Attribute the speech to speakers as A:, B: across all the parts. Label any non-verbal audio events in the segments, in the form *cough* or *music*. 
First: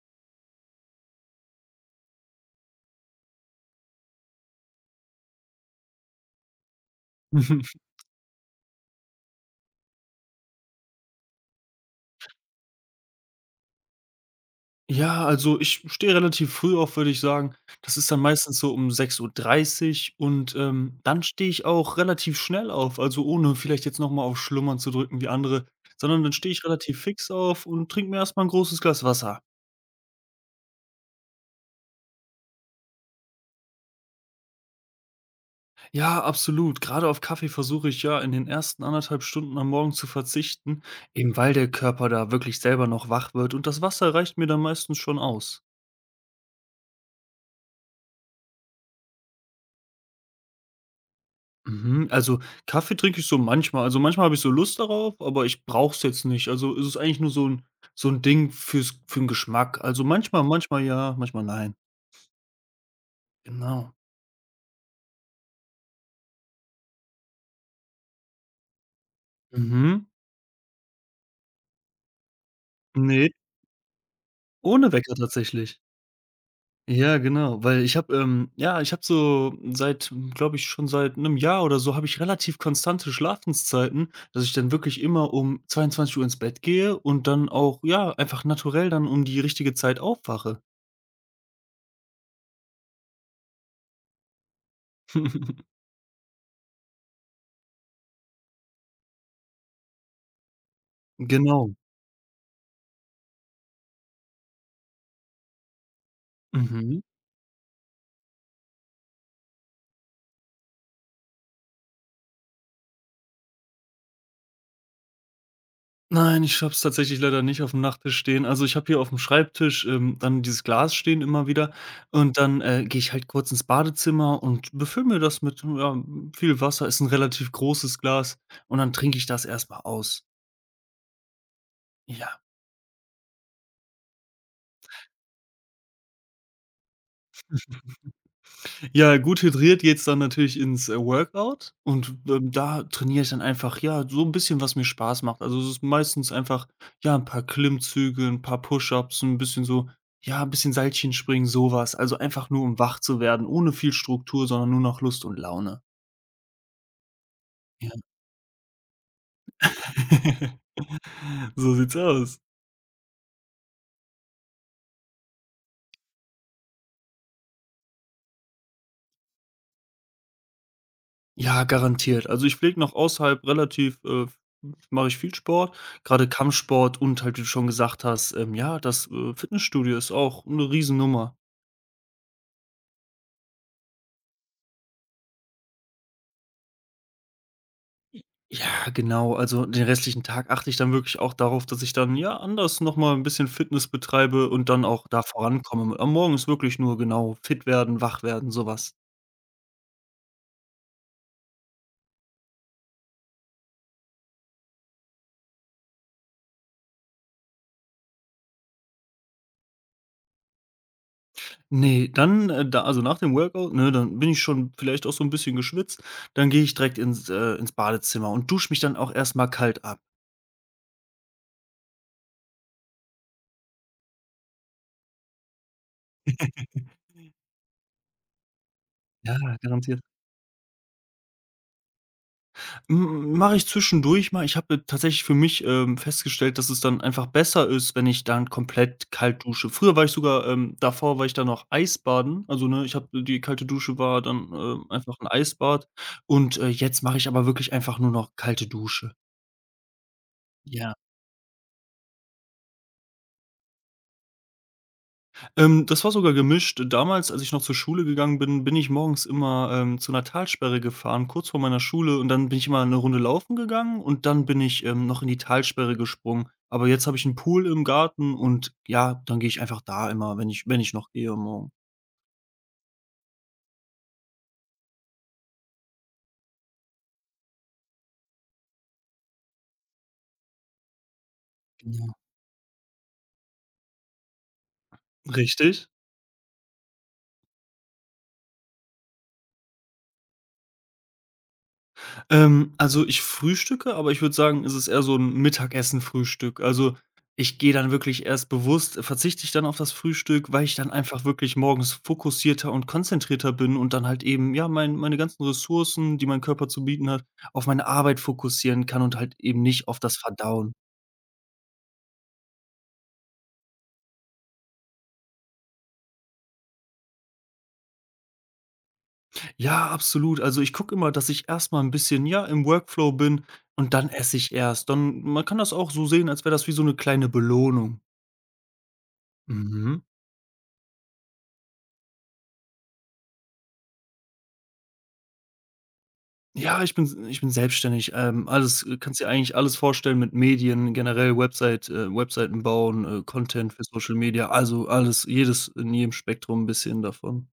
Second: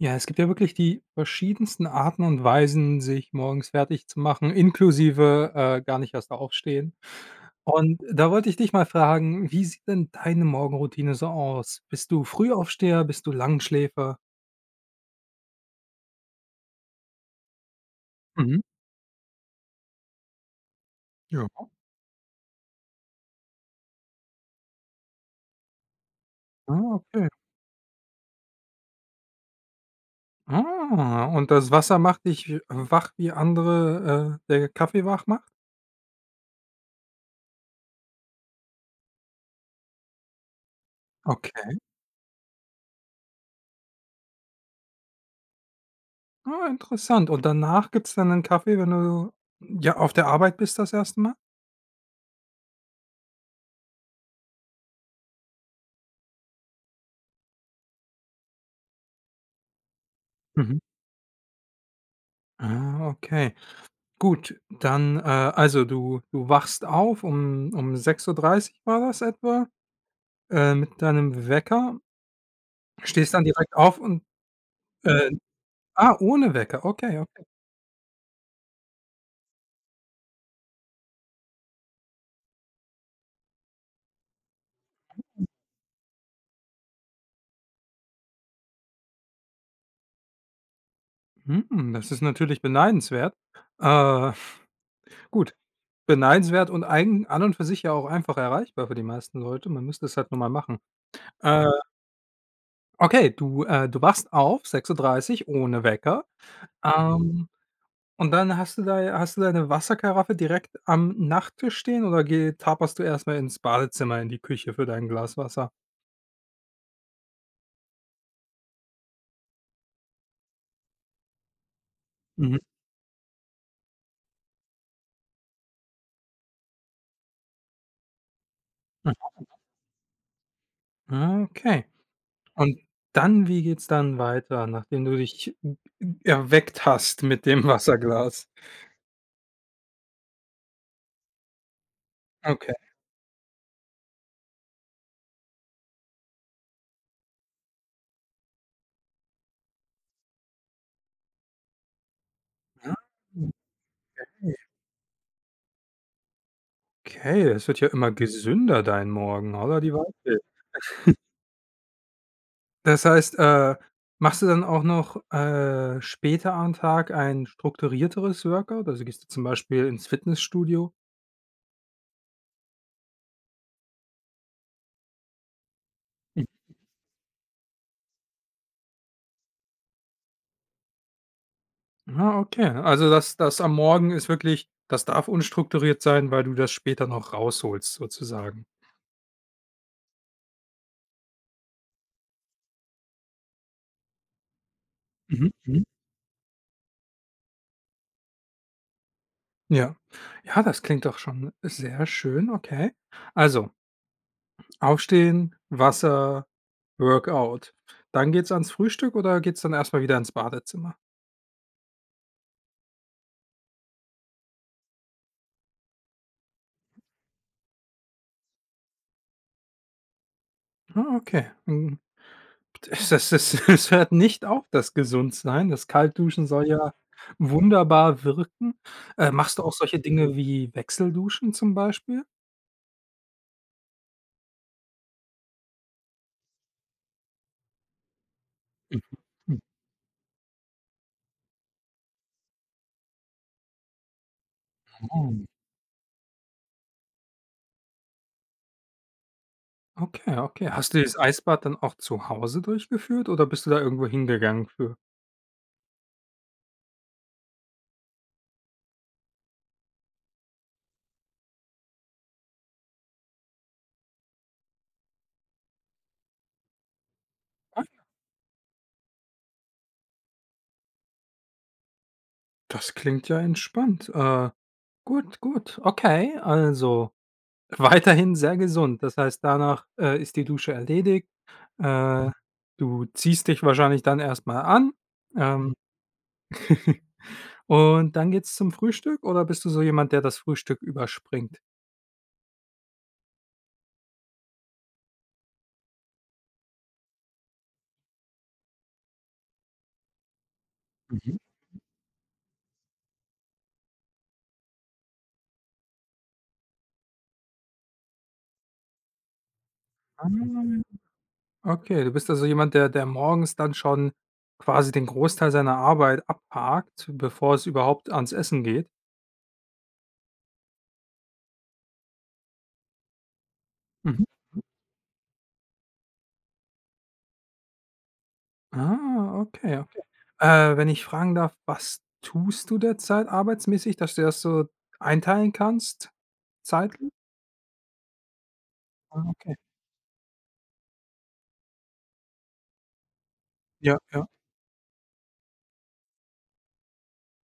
A: Ja, es gibt ja wirklich die verschiedensten Arten und Weisen, sich morgens fertig zu machen, inklusive, gar nicht erst aufstehen.
B: Mhm.
A: Und da wollte ich dich mal fragen, wie sieht denn deine Morgenroutine so aus? Bist du Frühaufsteher? Bist du Langschläfer?
B: Ja, also ich stehe relativ früh auf, würde ich sagen. Das ist dann meistens
A: Mhm,
B: so um 6:30 Uhr und, dann stehe ich
A: ja.
B: auch relativ schnell auf, also ohne vielleicht jetzt noch mal auf Schlummern zu drücken wie andere, sondern dann stehe ich
A: Ah,
B: relativ
A: okay.
B: fix auf und trinke mir erst mal 'n großes Glas Wasser.
A: Ah, und das Wasser macht dich wach, wie andere, der Kaffee wach macht?
B: Ja, absolut. Gerade auf Kaffee versuche ich ja in den ersten 1,5 Stunden am Morgen zu verzichten, eben weil der
A: Okay.
B: Körper da wirklich selber noch wach wird und das Wasser reicht mir dann meistens schon aus.
A: Ah, interessant. Und danach gibt's dann 'nen Kaffee, wenn du, ja, auf der Arbeit bist das erste Mal?
B: Mhm, also Kaffee trinke ich so manchmal. Also, manchmal habe ich so Lust darauf, aber ich brauche es jetzt nicht. Also, es ist eigentlich nur so ein Ding für den Geschmack. Also, manchmal
A: Mhm.
B: manchmal ja, manchmal nein.
A: Ah, okay.
B: Genau.
A: Gut, dann, also du wachst auf um 6:30 Uhr war das etwa,
B: Mhm.
A: mit deinem Wecker,
B: Ne,
A: stehst dann direkt auf und,
B: ohne Wecker
A: äh
B: tatsächlich.
A: ah, ohne Wecker, okay,
B: Ja,
A: okay.
B: genau, weil ich habe, ja, ich habe so seit glaube ich, schon seit einem Jahr oder so habe ich relativ konstante Schlafenszeiten, dass ich dann wirklich immer um 22 Uhr ins Bett gehe und dann auch, ja, einfach naturell dann um die richtige Zeit aufwache.
A: Hm, das ist natürlich beneidenswert. Äh, gut,
B: *laughs*
A: beneidenswert und eigen an und für sich ja auch einfach erreichbar für die meisten Leute. Man müsste es halt nur mal machen. Äh,
B: Genau.
A: okay, du, du wachst auf, 6:30 Uhr ohne Wecker.
B: Mhm.
A: Ähm Und dann hast du da hast du deine Wasserkaraffe direkt am Nachttisch stehen oder geh taperst du erstmal ins Badezimmer, in die Küche für dein Glas Wasser?
B: Nein, ich habe es tatsächlich leider nicht auf dem Nachttisch stehen. Also, ich habe hier auf dem Schreibtisch, dann dieses Glas stehen immer wieder und
A: Mhm.
B: dann, gehe ich halt kurz ins Badezimmer und befülle mir das mit, ja, viel Wasser. Ist ein relativ großes Glas und dann trinke ich das erstmal aus.
A: Mhm, okay.
B: Ja.
A: Und dann wie geht's dann weiter, nachdem du dich erweckt hast mit dem Wasserglas?
B: Ja, gut hydriert geht's dann natürlich ins, Workout und,
A: Okay.
B: da trainiere ich dann einfach, ja, so ein bisschen, was mir Spaß macht. Also, es ist meistens einfach, ja, ein paar Klimmzüge, ein paar Push-ups, 'n bisschen so ja, ein bisschen Seilchen springen, sowas. Also, einfach nur, um
A: Ah,
B: wach zu werden, ohne viel Struktur,
A: okay.
B: sondern nur nach Lust und Laune.
A: Okay, es wird ja
B: Ja.
A: immer gesünder dein Morgen, oder? Die Waldfee.
B: *laughs* So sieht's aus.
A: Das heißt, machst du dann auch noch, später am Tag ein strukturierteres Workout? Also, gehst du zum Beispiel ins Fitnessstudio?
B: Ja, garantiert. Also, ich lege noch außerhalb relativ, mache ich viel Sport, gerade Kampfsport und halt, wie du schon gesagt hast, ja, das, Fitnessstudio ist auch 'ne Riesennummer.
A: Ah, okay, ne? Also, das am Morgen ist wirklich, das darf unstrukturiert sein, weil du das später noch rausholst
B: I-
A: sozusagen.
B: Ja, genau. Also, den restlichen Tag achte ich dann wirklich auch darauf, dass ich dann, ja, anders noch mal 'n bisschen Fitness betreibe und dann auch da
A: Mhm, mhm.
B: vorankomme. Am Morgen ist wirklich nur genau fit werden, wach werden, sowas. Was.
A: Ja. Ja, das klingt doch schon sehr schön, okay. Also, aufstehen, Wasser, Workout. Dann geht's ans Frühstück oder geht's dann erstmal wieder ins Badezimmer?
B: Ne, dann, da also, nach dem Workout, ne, dann bin ich schon vielleicht auch so ein bisschen geschwitzt, dann gehe ich direkt ins ins Badezimmer und dusche mich dann auch erst mal kalt ab.
A: Ah, okay. Hm, das *laughs* es hört nicht auf, das Gesundsein. Das Kaltduschen soll ja wunderbar wirken. Äh,
B: Ja,
A: machst du auch solche
B: garantiert.
A: Dinge wie Wechselduschen zum Beispiel?
B: M Mache ich zwischendurch mal. Ich habe tatsächlich für mich, festgestellt, dass es dann einfach besser ist, wenn ich dann komplett kalt
A: Mhm.
B: dusche. Früher war ich sogar davor war ich dann noch Eisbaden. Also, ne, ich habe die kalte Dusche war dann, einfach ein
A: Mhm.
B: Eisbad und, jetzt mache ich aber wirklich einfach nur noch kalte Dusche.
A: Okay, okay. Hast
B: Ja.
A: du dieses Eisbad dann auch zu Hause durchgeführt oder bist du da irgendwo hingegangen für?
B: Das war sogar gemischt. Damals, als ich noch zur Schule gegangen bin, bin ich morgens immer, zu einer Talsperre gefahren, kurz vor meiner Schule und dann bin ich immer eine Runde laufen gegangen und dann bin ich, noch in die Talsperre gesprungen. Aber jetzt habe ich einen Pool
A: Ah,
B: im Garten und ja, dann gehe ich einfach da immer, wenn ich noch gehe morgen.
A: das klingt ja entspannt. Gut, gut. Okay, also *laughs* weiterhin sehr gesund. Das heißt, danach, ist die Dusche erledigt.
B: Genau.
A: Äh, du ziehst dich wahrscheinlich dann erstmal an, ähm,
B: Richtig.
A: *laughs* und dann geht's zum Frühstück oder bist du so jemand, der das Frühstück überspringt?
B: Also, ich frühstücke, aber ich würde sagen, es ist eher so ein Mittagessen-Frühstück. Also, ich gehe dann wirklich erst bewusst verzichte ich dann auf das Frühstück, weil ich dann einfach
A: Mhm.
B: wirklich morgens fokussierter und konzentrierter bin und dann halt eben, ja, meine ganzen Ressourcen, die mein Körper zu bieten hat, auf meine Arbeit fokussieren kann und halt eben nicht auf das
A: Ah.
B: Verdauen.
A: Okay, du bist also jemand, der morgens dann schon quasi den Großteil seiner Arbeit abhakt, bevor es überhaupt ans Essen geht?
B: Ja, absolut. Also, ich gucke immer, dass ich erst mal 'n bisschen, ja, im Workflow bin und dann
A: Mhm.
B: esse ich erst. Dann man kann das auch so sehen, als wäre das wie so eine kleine Belohnung.
A: Ah, okay, okay.
B: Mhm.
A: Wenn ich fragen darf, was tust du derzeit arbeitsmäßig, dass du das so einteilen kannst
B: Ja, ich
A: zeitlich?
B: bin ich bin selbstständig. Alles kannst
A: Ah,
B: dir
A: okay.
B: eigentlich alles vorstellen mit Medien, generell Website Webseiten bauen, Content für
A: Ja,
B: Social
A: ja.
B: Media, also alles, jedes in jedem Spektrum 'n bisschen davon.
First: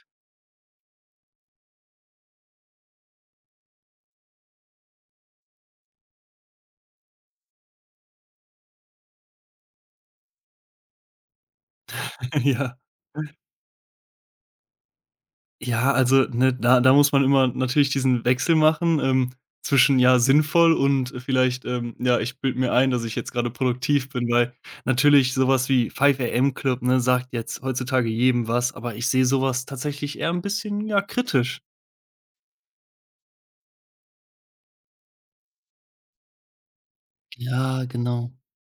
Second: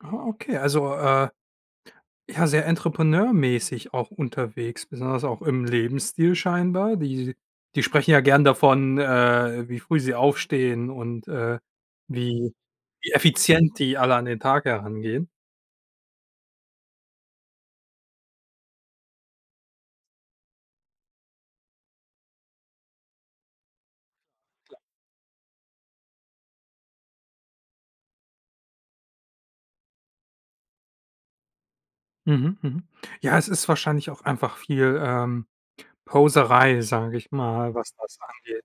A: Ah, okay, also, ja, sehr entrepreneurmäßig auch unterwegs, besonders auch im Lebensstil scheinbar. Die sprechen ja gern davon, wie früh sie aufstehen und,
B: *laughs*
A: wie
B: Ja.
A: effizient die alle an den Tag herangehen.
B: Ja, also, ne, da muss man immer natürlich diesen Wechsel machen, zwischen, ja, sinnvoll und vielleicht, ja, ich bilde mir ein, dass ich jetzt gerade produktiv bin, weil natürlich sowas wie Five AM Club, ne, sagt jetzt heutzutage jedem was, aber ich sehe sowas tatsächlich eher 'n bisschen, ja, kritisch.
A: Mhm, mhm. Ja, es ist wahrscheinlich auch einfach viel, Poserei, sage ich mal,
B: Ja,
A: was das
B: genau.
A: angeht.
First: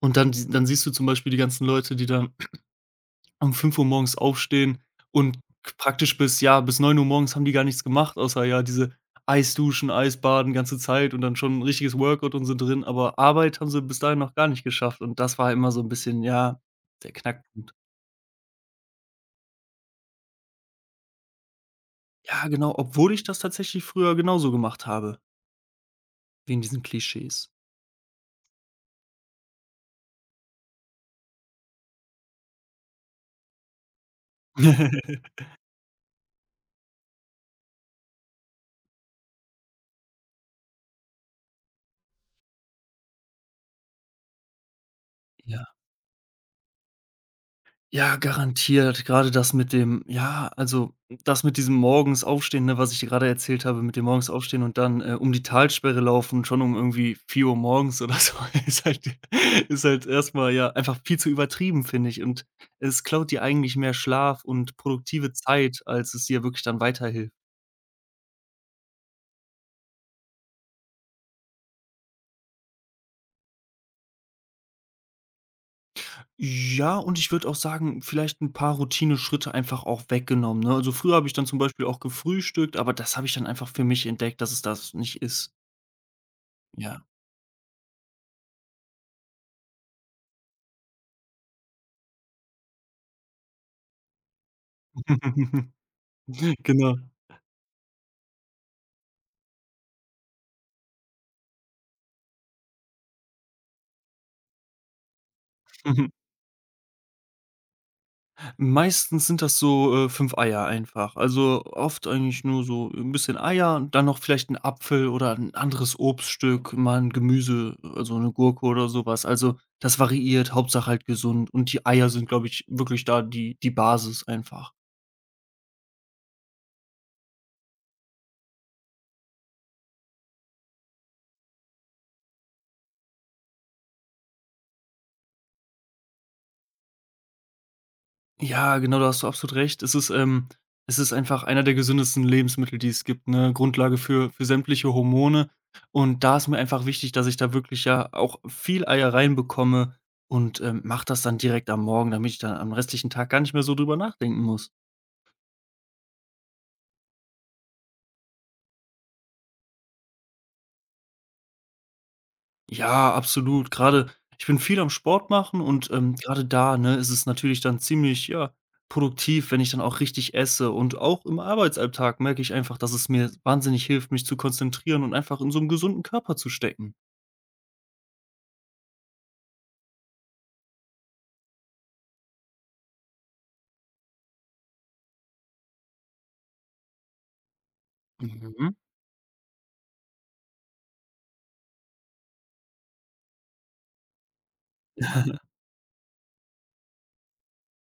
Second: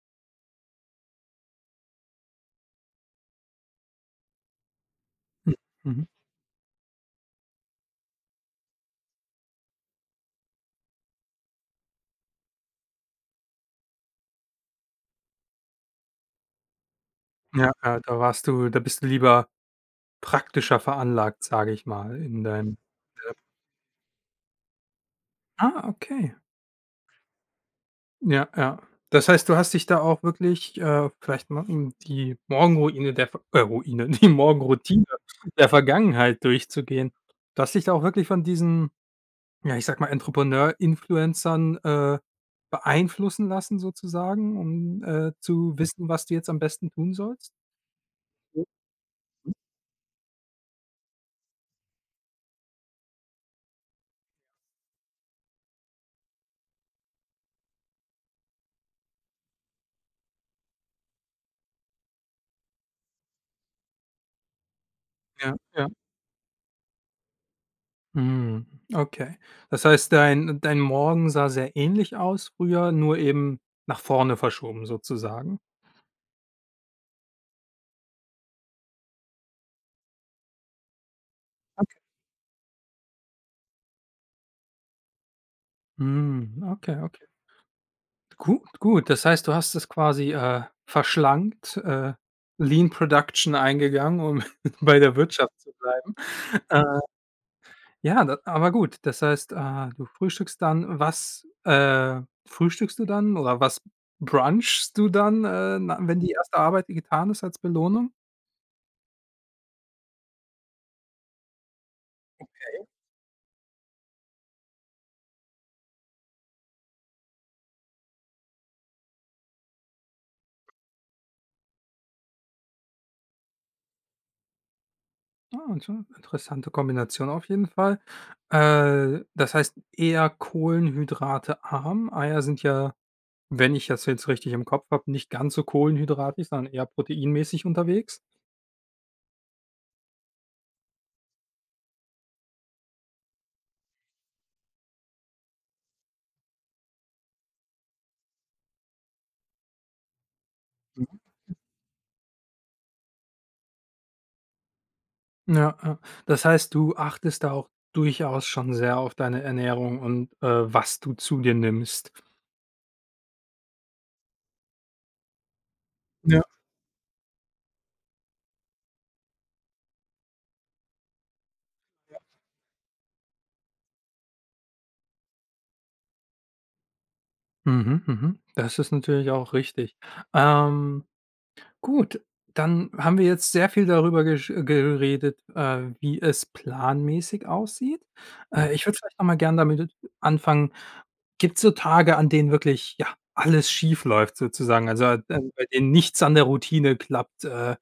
B: Und dann siehst du zum Beispiel die ganzen Leute, die dann *clears throat* um 5 Uhr morgens aufstehen und
A: Mhm,
B: k
A: mhm.
B: praktisch bis ja, bis 9 Uhr morgens haben die gar nichts gemacht, außer, ja, diese Eisduschen, Eisbaden, ganze Zeit und dann schon ein richtiges Workout und sind drin, aber Arbeit haben sie bis dahin noch gar nicht geschafft und das war immer so ein bisschen, ja, der
A: Ja,
B: Knackpunkt.
A: ja, da bist du lieber praktischer veranlagt, sage ich mal, in
B: Ja, genau,
A: deinem
B: obwohl ich das tatsächlich früher genauso gemacht habe,
A: Ah, okay.
B: wie in diesen Klischees.
A: Ja, ja. Das heißt, du hast dich da auch wirklich, vielleicht mal um die Morgenruine der Ver Ruine, *laughs* die Morgenroutine
B: *laughs*
A: der Vergangenheit durchzugehen. Du hast dich da auch wirklich von diesen, ja, ich sage mal, Entrepreneur-Influencern, beeinflussen lassen sozusagen, um,
B: Ja.
A: zu wissen, was du jetzt am besten tun sollst?
B: Ja, garantiert. Gerade das mit dem ja, also, das mit diesem morgens Aufstehen, ne, was ich dir gerade erzählt habe, mit dem morgens Aufstehen und dann, um die Talsperre laufen, schon um irgendwie 4 Uhr morgens oder so, *laughs* ist halt ist halt erst ja, einfach viel zu übertrieben, finde ich. Und es klaut dir eigentlich mehr Schlaf und produktive
A: Ja,
B: Zeit,
A: ja.
B: als es dir wirklich dann weiterhilft.
A: Mhm, okay. Das heißt, dein Morgen sah sehr ähnlich aus früher, nur eben nach vorne verschoben sozusagen?
B: Ja, und ich würde auch sagen, vielleicht ein paar Routine Schritte einfach auch weggenommen, ne? Also, früher habe ich dann zum Beispiel
A: Okay.
B: auch gefrühstückt, aber das habe ich dann einfach für mich entdeckt, dass es das nicht ist.
A: Mhm, okay,
B: Ja.
A: okay. Gut, gut. Das heißt, du hast es quasi, verschlankt, Lean Production eingegangen, um *laughs* bei der Wirtschaft zu
B: *laughs*
A: bleiben.
B: Genau.
A: Äh, ja, da aber gut, das heißt, du frühstückst dann. Was, frühstückst du dann oder was brunchst du dann, na
B: Mhm.
A: wenn die erste Arbeit getan ist als Belohnung?
B: Meistens sind das so, 5 Eier einfach. Also, oft eigentlich nur so ein bisschen Eier und dann noch vielleicht ein Apfel oder ein anderes Obststück, mal 'n Gemüse, also eine Gurke oder sowas. Also, das variiert, Hauptsache halt gesund und die Eier sind, glaube ich, wirklich da die Basis einfach.
A: Ah, interessante Kombination auf jeden Fall. Das heißt eher kohlenhydratearm. Eier sind ja, wenn ich das jetzt richtig im Kopf habe, nicht ganz so kohlenhydratig, sondern eher proteinmäßig unterwegs.
B: Ja, genau, da hast du absolut recht. Es ist einfach einer der gesündesten Lebensmittel, die es gibt, ne? Grundlage für sämtliche Hormone. Und da ist mir einfach wichtig, dass ich da wirklich ja auch viel Eier reinbekomme und, mache
A: Mhm.
B: das dann direkt am Morgen, damit ich dann am restlichen Tag gar nicht mehr so drüber nachdenken muss.
A: Ja, ja. Das heißt, du achtest da auch durchaus schon sehr auf deine Ernährung und, was du zu dir nimmst.
B: Ja, absolut. Gerade ich bin viel am Sport machen und,
A: Ja,
B: grade da, ne, ist es natürlich dann ziemlich, ja, produktiv, wenn ich dann auch richtig esse. Und auch im
A: ja.
B: Arbeitsalltag merke ich einfach, dass es mir wahnsinnig hilft, mich zu konzentrieren und einfach in so einem gesunden Körper zu stecken.
A: Mhm, mhm. Das ist natürlich auch richtig. Ähm Gut, dann haben wir jetzt sehr viel darüber gesch geredet, wie es planmäßig aussieht. Ja.
B: Mhm.
A: Ich würde vielleicht noch mal gern damit anfangen, gibt's so Tage, an denen wirklich, ja, alles schief läuft sozusagen, also,
B: *laughs*
A: bei denen nichts an der Routine klappt? Äh,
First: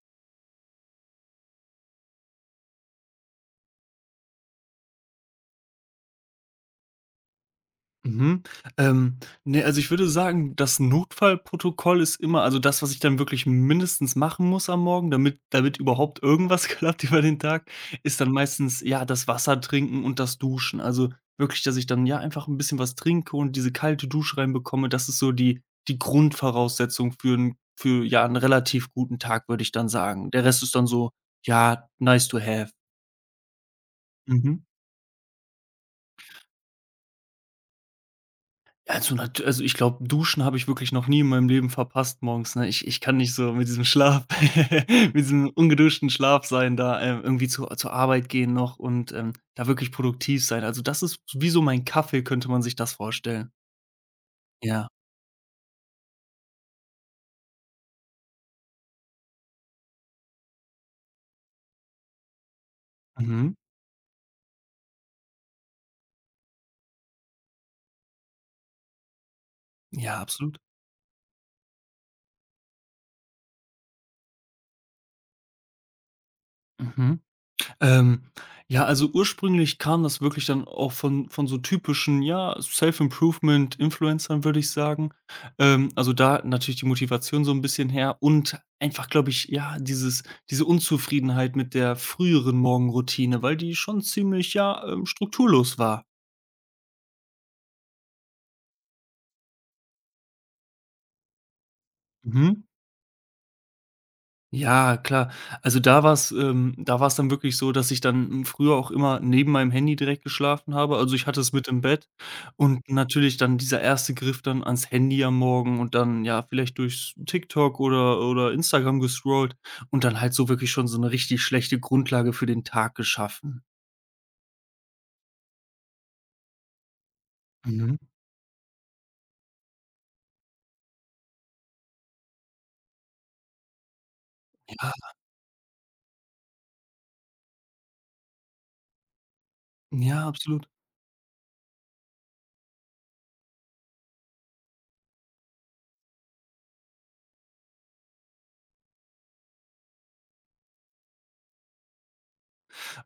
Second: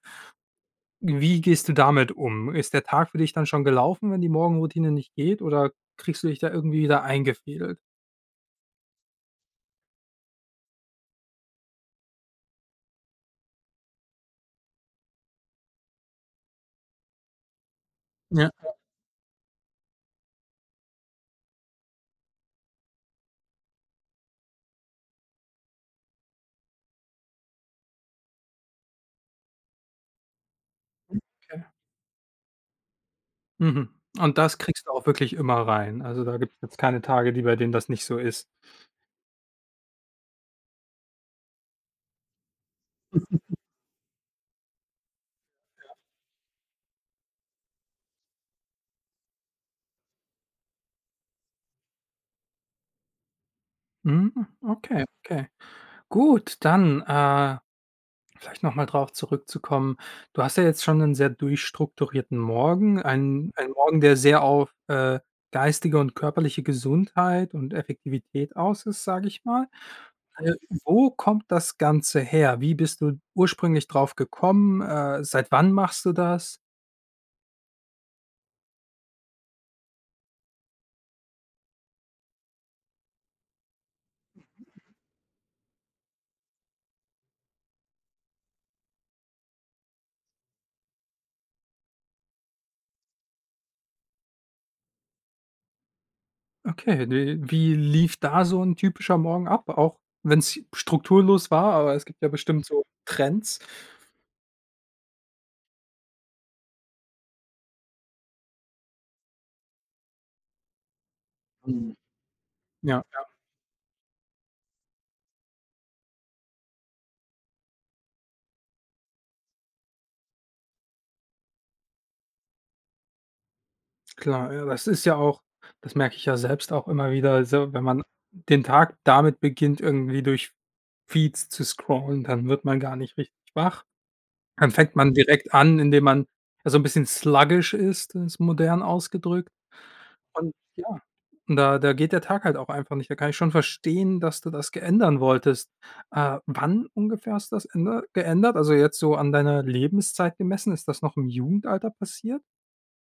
A: wie gehst du damit um? Ist der Tag für dich dann schon gelaufen, wenn die Morgenroutine nicht geht, oder kriegst du dich da irgendwie wieder eingefädelt?
B: Mhm. Ähm, ne, also, ich würde sagen, das Notfallprotokoll ist immer also, das, was ich dann wirklich mindestens machen muss am Morgen, damit überhaupt irgendwas *laughs* klappt über den Tag, ist dann
A: Ja,
B: meistens, ja, das Wasser trinken und das Duschen. Also, wirklich, dass ich dann, ja, einfach ein bisschen was trinke und diese kalte Dusche reinbekomme. Das ist so die Grundvoraussetzung für 'n für, ja, einen relativ guten Tag, würde ich dann sagen. Der Rest ist dann so,
A: okay.
B: ja, nice to have.
A: Mhm. Und das
B: Mhm.
A: kriegst du auch wirklich immer rein? Also, da gibt's jetzt keine Tage, die bei denen das nicht so ist?
B: Also, nat also, ich glaube, Duschen habe ich wirklich noch nie in meinem Leben verpasst morgens, ne? Ich kann nicht so mit diesem Schlaf *laughs* mit diesem ungeduschten Schlaf sein da, irgendwie zu zur Arbeit gehen noch und, da wirklich produktiv sein. Also, das ist wie so mein Kaffee, könnte man sich das vorstellen.
A: Mhm,
B: Ja.
A: okay, okay. Gut, dann, vielleicht noch mal drauf zurückzukommen. Du hast ja jetzt schon einen sehr durchstrukturierten Morgen, einen
B: Mhm.
A: einen Morgen, der sehr auf, geistige und körperliche Gesundheit und Effektivität aus ist, sage ich mal.
B: Ja,
A: Äh,
B: absolut.
A: wo kommt das Ganze her? Wie bist du ursprünglich drauf gekommen? Seit wann machst du das?
B: Mhm. Ähm, ja, also ursprünglich kam das wirklich dann auch von so typischen, ja, Self-Improvement-Influencern, würde ich sagen. Also, da natürlich die Motivation so ein bisschen her und einfach, glaube ich, ja, diese Unzufriedenheit mit der früheren Morgenroutine, weil die schon ziemlich, ja, strukturlos war.
A: Okay, wie lief da so ein typischer Morgen ab? Auch wenn es strukturlos war, aber es gibt ja bestimmt
B: Mhm.
A: so Trends.
B: Ja, klar. Also da war's dann wirklich so, dass ich dann, früher auch immer neben meinem Handy direkt geschlafen habe. Also, ich hatte es mit im Bett und
A: Ja, ja,
B: natürlich dann dieser erste Griff dann ans Handy am Morgen und dann, ja, vielleicht durch TikTok oder Instagram gescrollt und dann halt so wirklich schon so eine richtig schlechte Grundlage für den Tag geschaffen.
A: klar. Ja, das merke ich ja selbst auch immer wieder so, wenn
B: Mhm.
A: man den Tag damit beginnt, irgendwie durch Feeds zu scrollen, dann wird man gar nicht richtig wach. Dann
B: Ja,
A: fängt man direkt an, indem man ja so 'n bisschen sluggish ist, ist modern ausgedrückt.
B: ja,
A: Und
B: absolut.
A: ja, und da geht der Tag halt auch einfach nicht. Da kann ich schon verstehen, dass du das ge ändern wolltest. Wann ungefähr hast du das änder geändert? Also, jetzt so an deiner Lebenszeit gemessen, ist das noch im Jugendalter passiert?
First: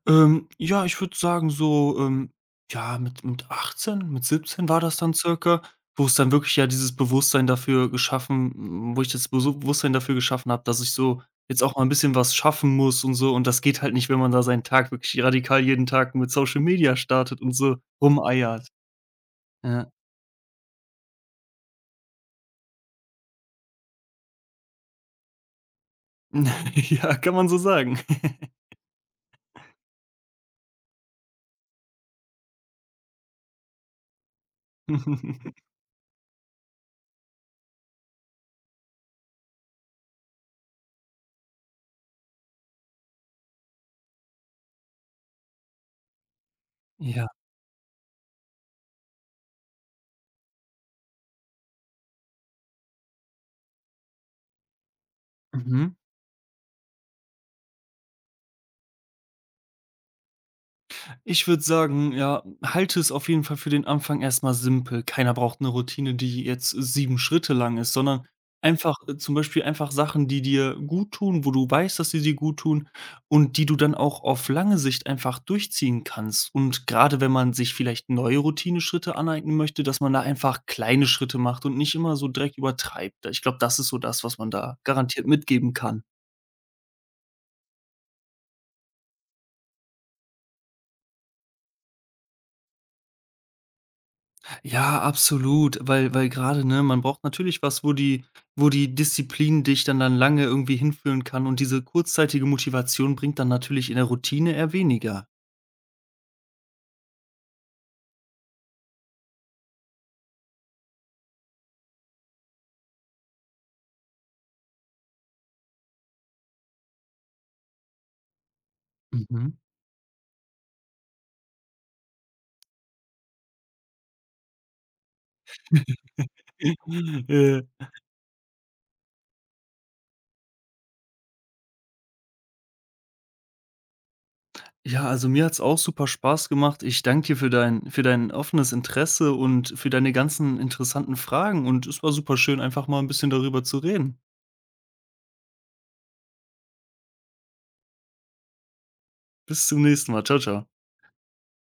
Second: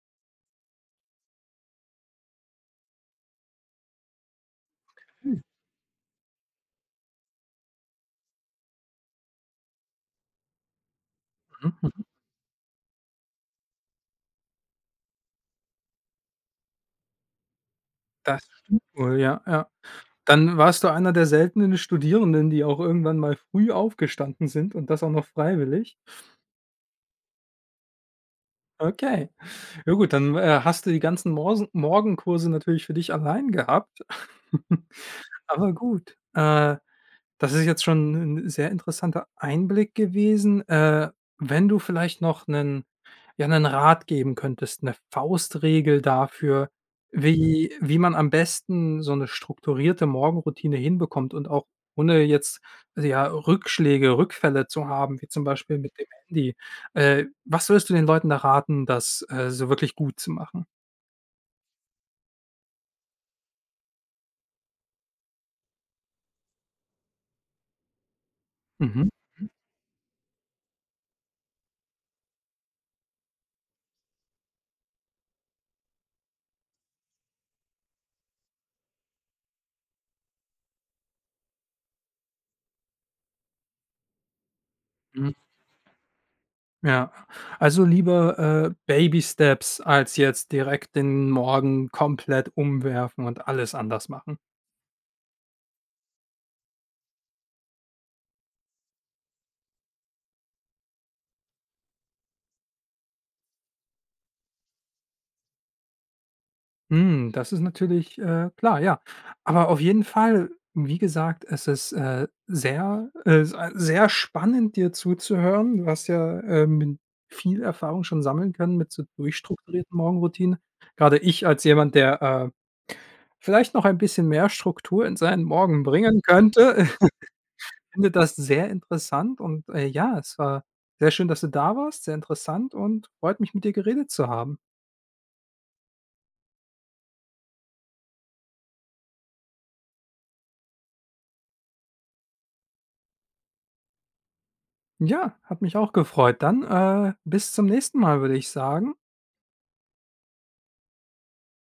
B: Ja, ich würde sagen, so, ja, mit 18, mit 17 war das dann
A: Hm.
B: circa, wo es dann wirklich ja dieses Bewusstsein dafür geschaffen wo ich das Besu Bewusstsein dafür geschaffen habe, dass ich so jetzt auch mal ein
A: Mhm.
B: bisschen was schaffen muss und so. Und das geht halt nicht, wenn man da seinen Tag wirklich radikal jeden Tag mit Social Media startet und so
A: Das
B: rumeiert.
A: stimmt wohl, ja, ja.
B: Ja.
A: Dann warst du einer der seltenen Studierenden, die auch irgendwann mal früh aufgestanden sind und das auch noch freiwillig.
B: *laughs* Ja, kann man so sagen.
A: Okay. Ja gut, dann, hast du die ganzen Morsen Morgenkurse natürlich für dich allein gehabt. *laughs*
B: *laughs*
A: Aber gut, das ist jetzt schon 'n sehr interessanter Einblick gewesen. Wenn du vielleicht noch 'nen Rat geben könntest, 'ne Faustregel dafür,
B: Ja.
A: wie man am besten so 'ne strukturierte Morgenroutine hinbekommt und auch ohne jetzt, also ja, Rückschläge, Rückfälle zu haben, wie zum Beispiel
B: Mhm.
A: mit dem Handy. Was würdest du den Leuten da raten, das, so wirklich gut zu machen?
B: Ich würde sagen, ja, halte es auf jeden Fall für den Anfang erst mal simpel. Keiner braucht eine Routine, die jetzt 7 Schritte lang ist, sondern einfach
A: Mhm,
B: zum Beispiel einfach Sachen, die dir gut tun, wo du weißt, dass sie dir gut tun und die du dann auch auf lange Sicht einfach durchziehen kannst. Und gerade wenn man sich vielleicht neue Routineschritte aneignen möchte, dass man da einfach kleine Schritte macht und nicht immer so direkt übertreibt. Ich glaube, das ist so das, was man da garantiert
A: mhm.
B: mitgeben kann.
A: Ja, also lieber, Baby Steps als jetzt direkt den Morgen komplett umwerfen und alles anders machen.
B: Ja, absolut, weil gerade ne, man braucht natürlich was, wo die Disziplin dich dann lange irgendwie hinführen kann und diese kurzzeitige Motivation bringt dann natürlich in der Routine eher weniger.
A: Hm, das ist natürlich, klar, ja. Aber auf jeden Fall, wie gesagt, es ist, sehr spannend, dir zuzuhören. Du hast ja, viel Erfahrung schon sammeln können mit so
B: Mhm.
A: durchstrukturierten Morgenroutinen. Grade ich als jemand, der, vielleicht noch ein bisschen mehr Struktur in seinen Morgen bringen
B: *laughs*
A: könnte. *laughs*
B: Äh,
A: Ich finde das sehr interessant und, ja, es war sehr schön, dass du da warst, sehr interessant und freut mich, mit dir geredet zu haben.
B: ja, also, mir hat's auch super Spaß gemacht. Ich danke dir für dein offenes Interesse und für deine ganzen interessanten Fragen und es war super schön, einfach mal ein bisschen darüber zu reden.
A: Ja, hat mich auch gefreut. Dann, bis zum nächsten Mal, würde ich sagen.
B: Bis zum nächsten Mal. Ciao ciao.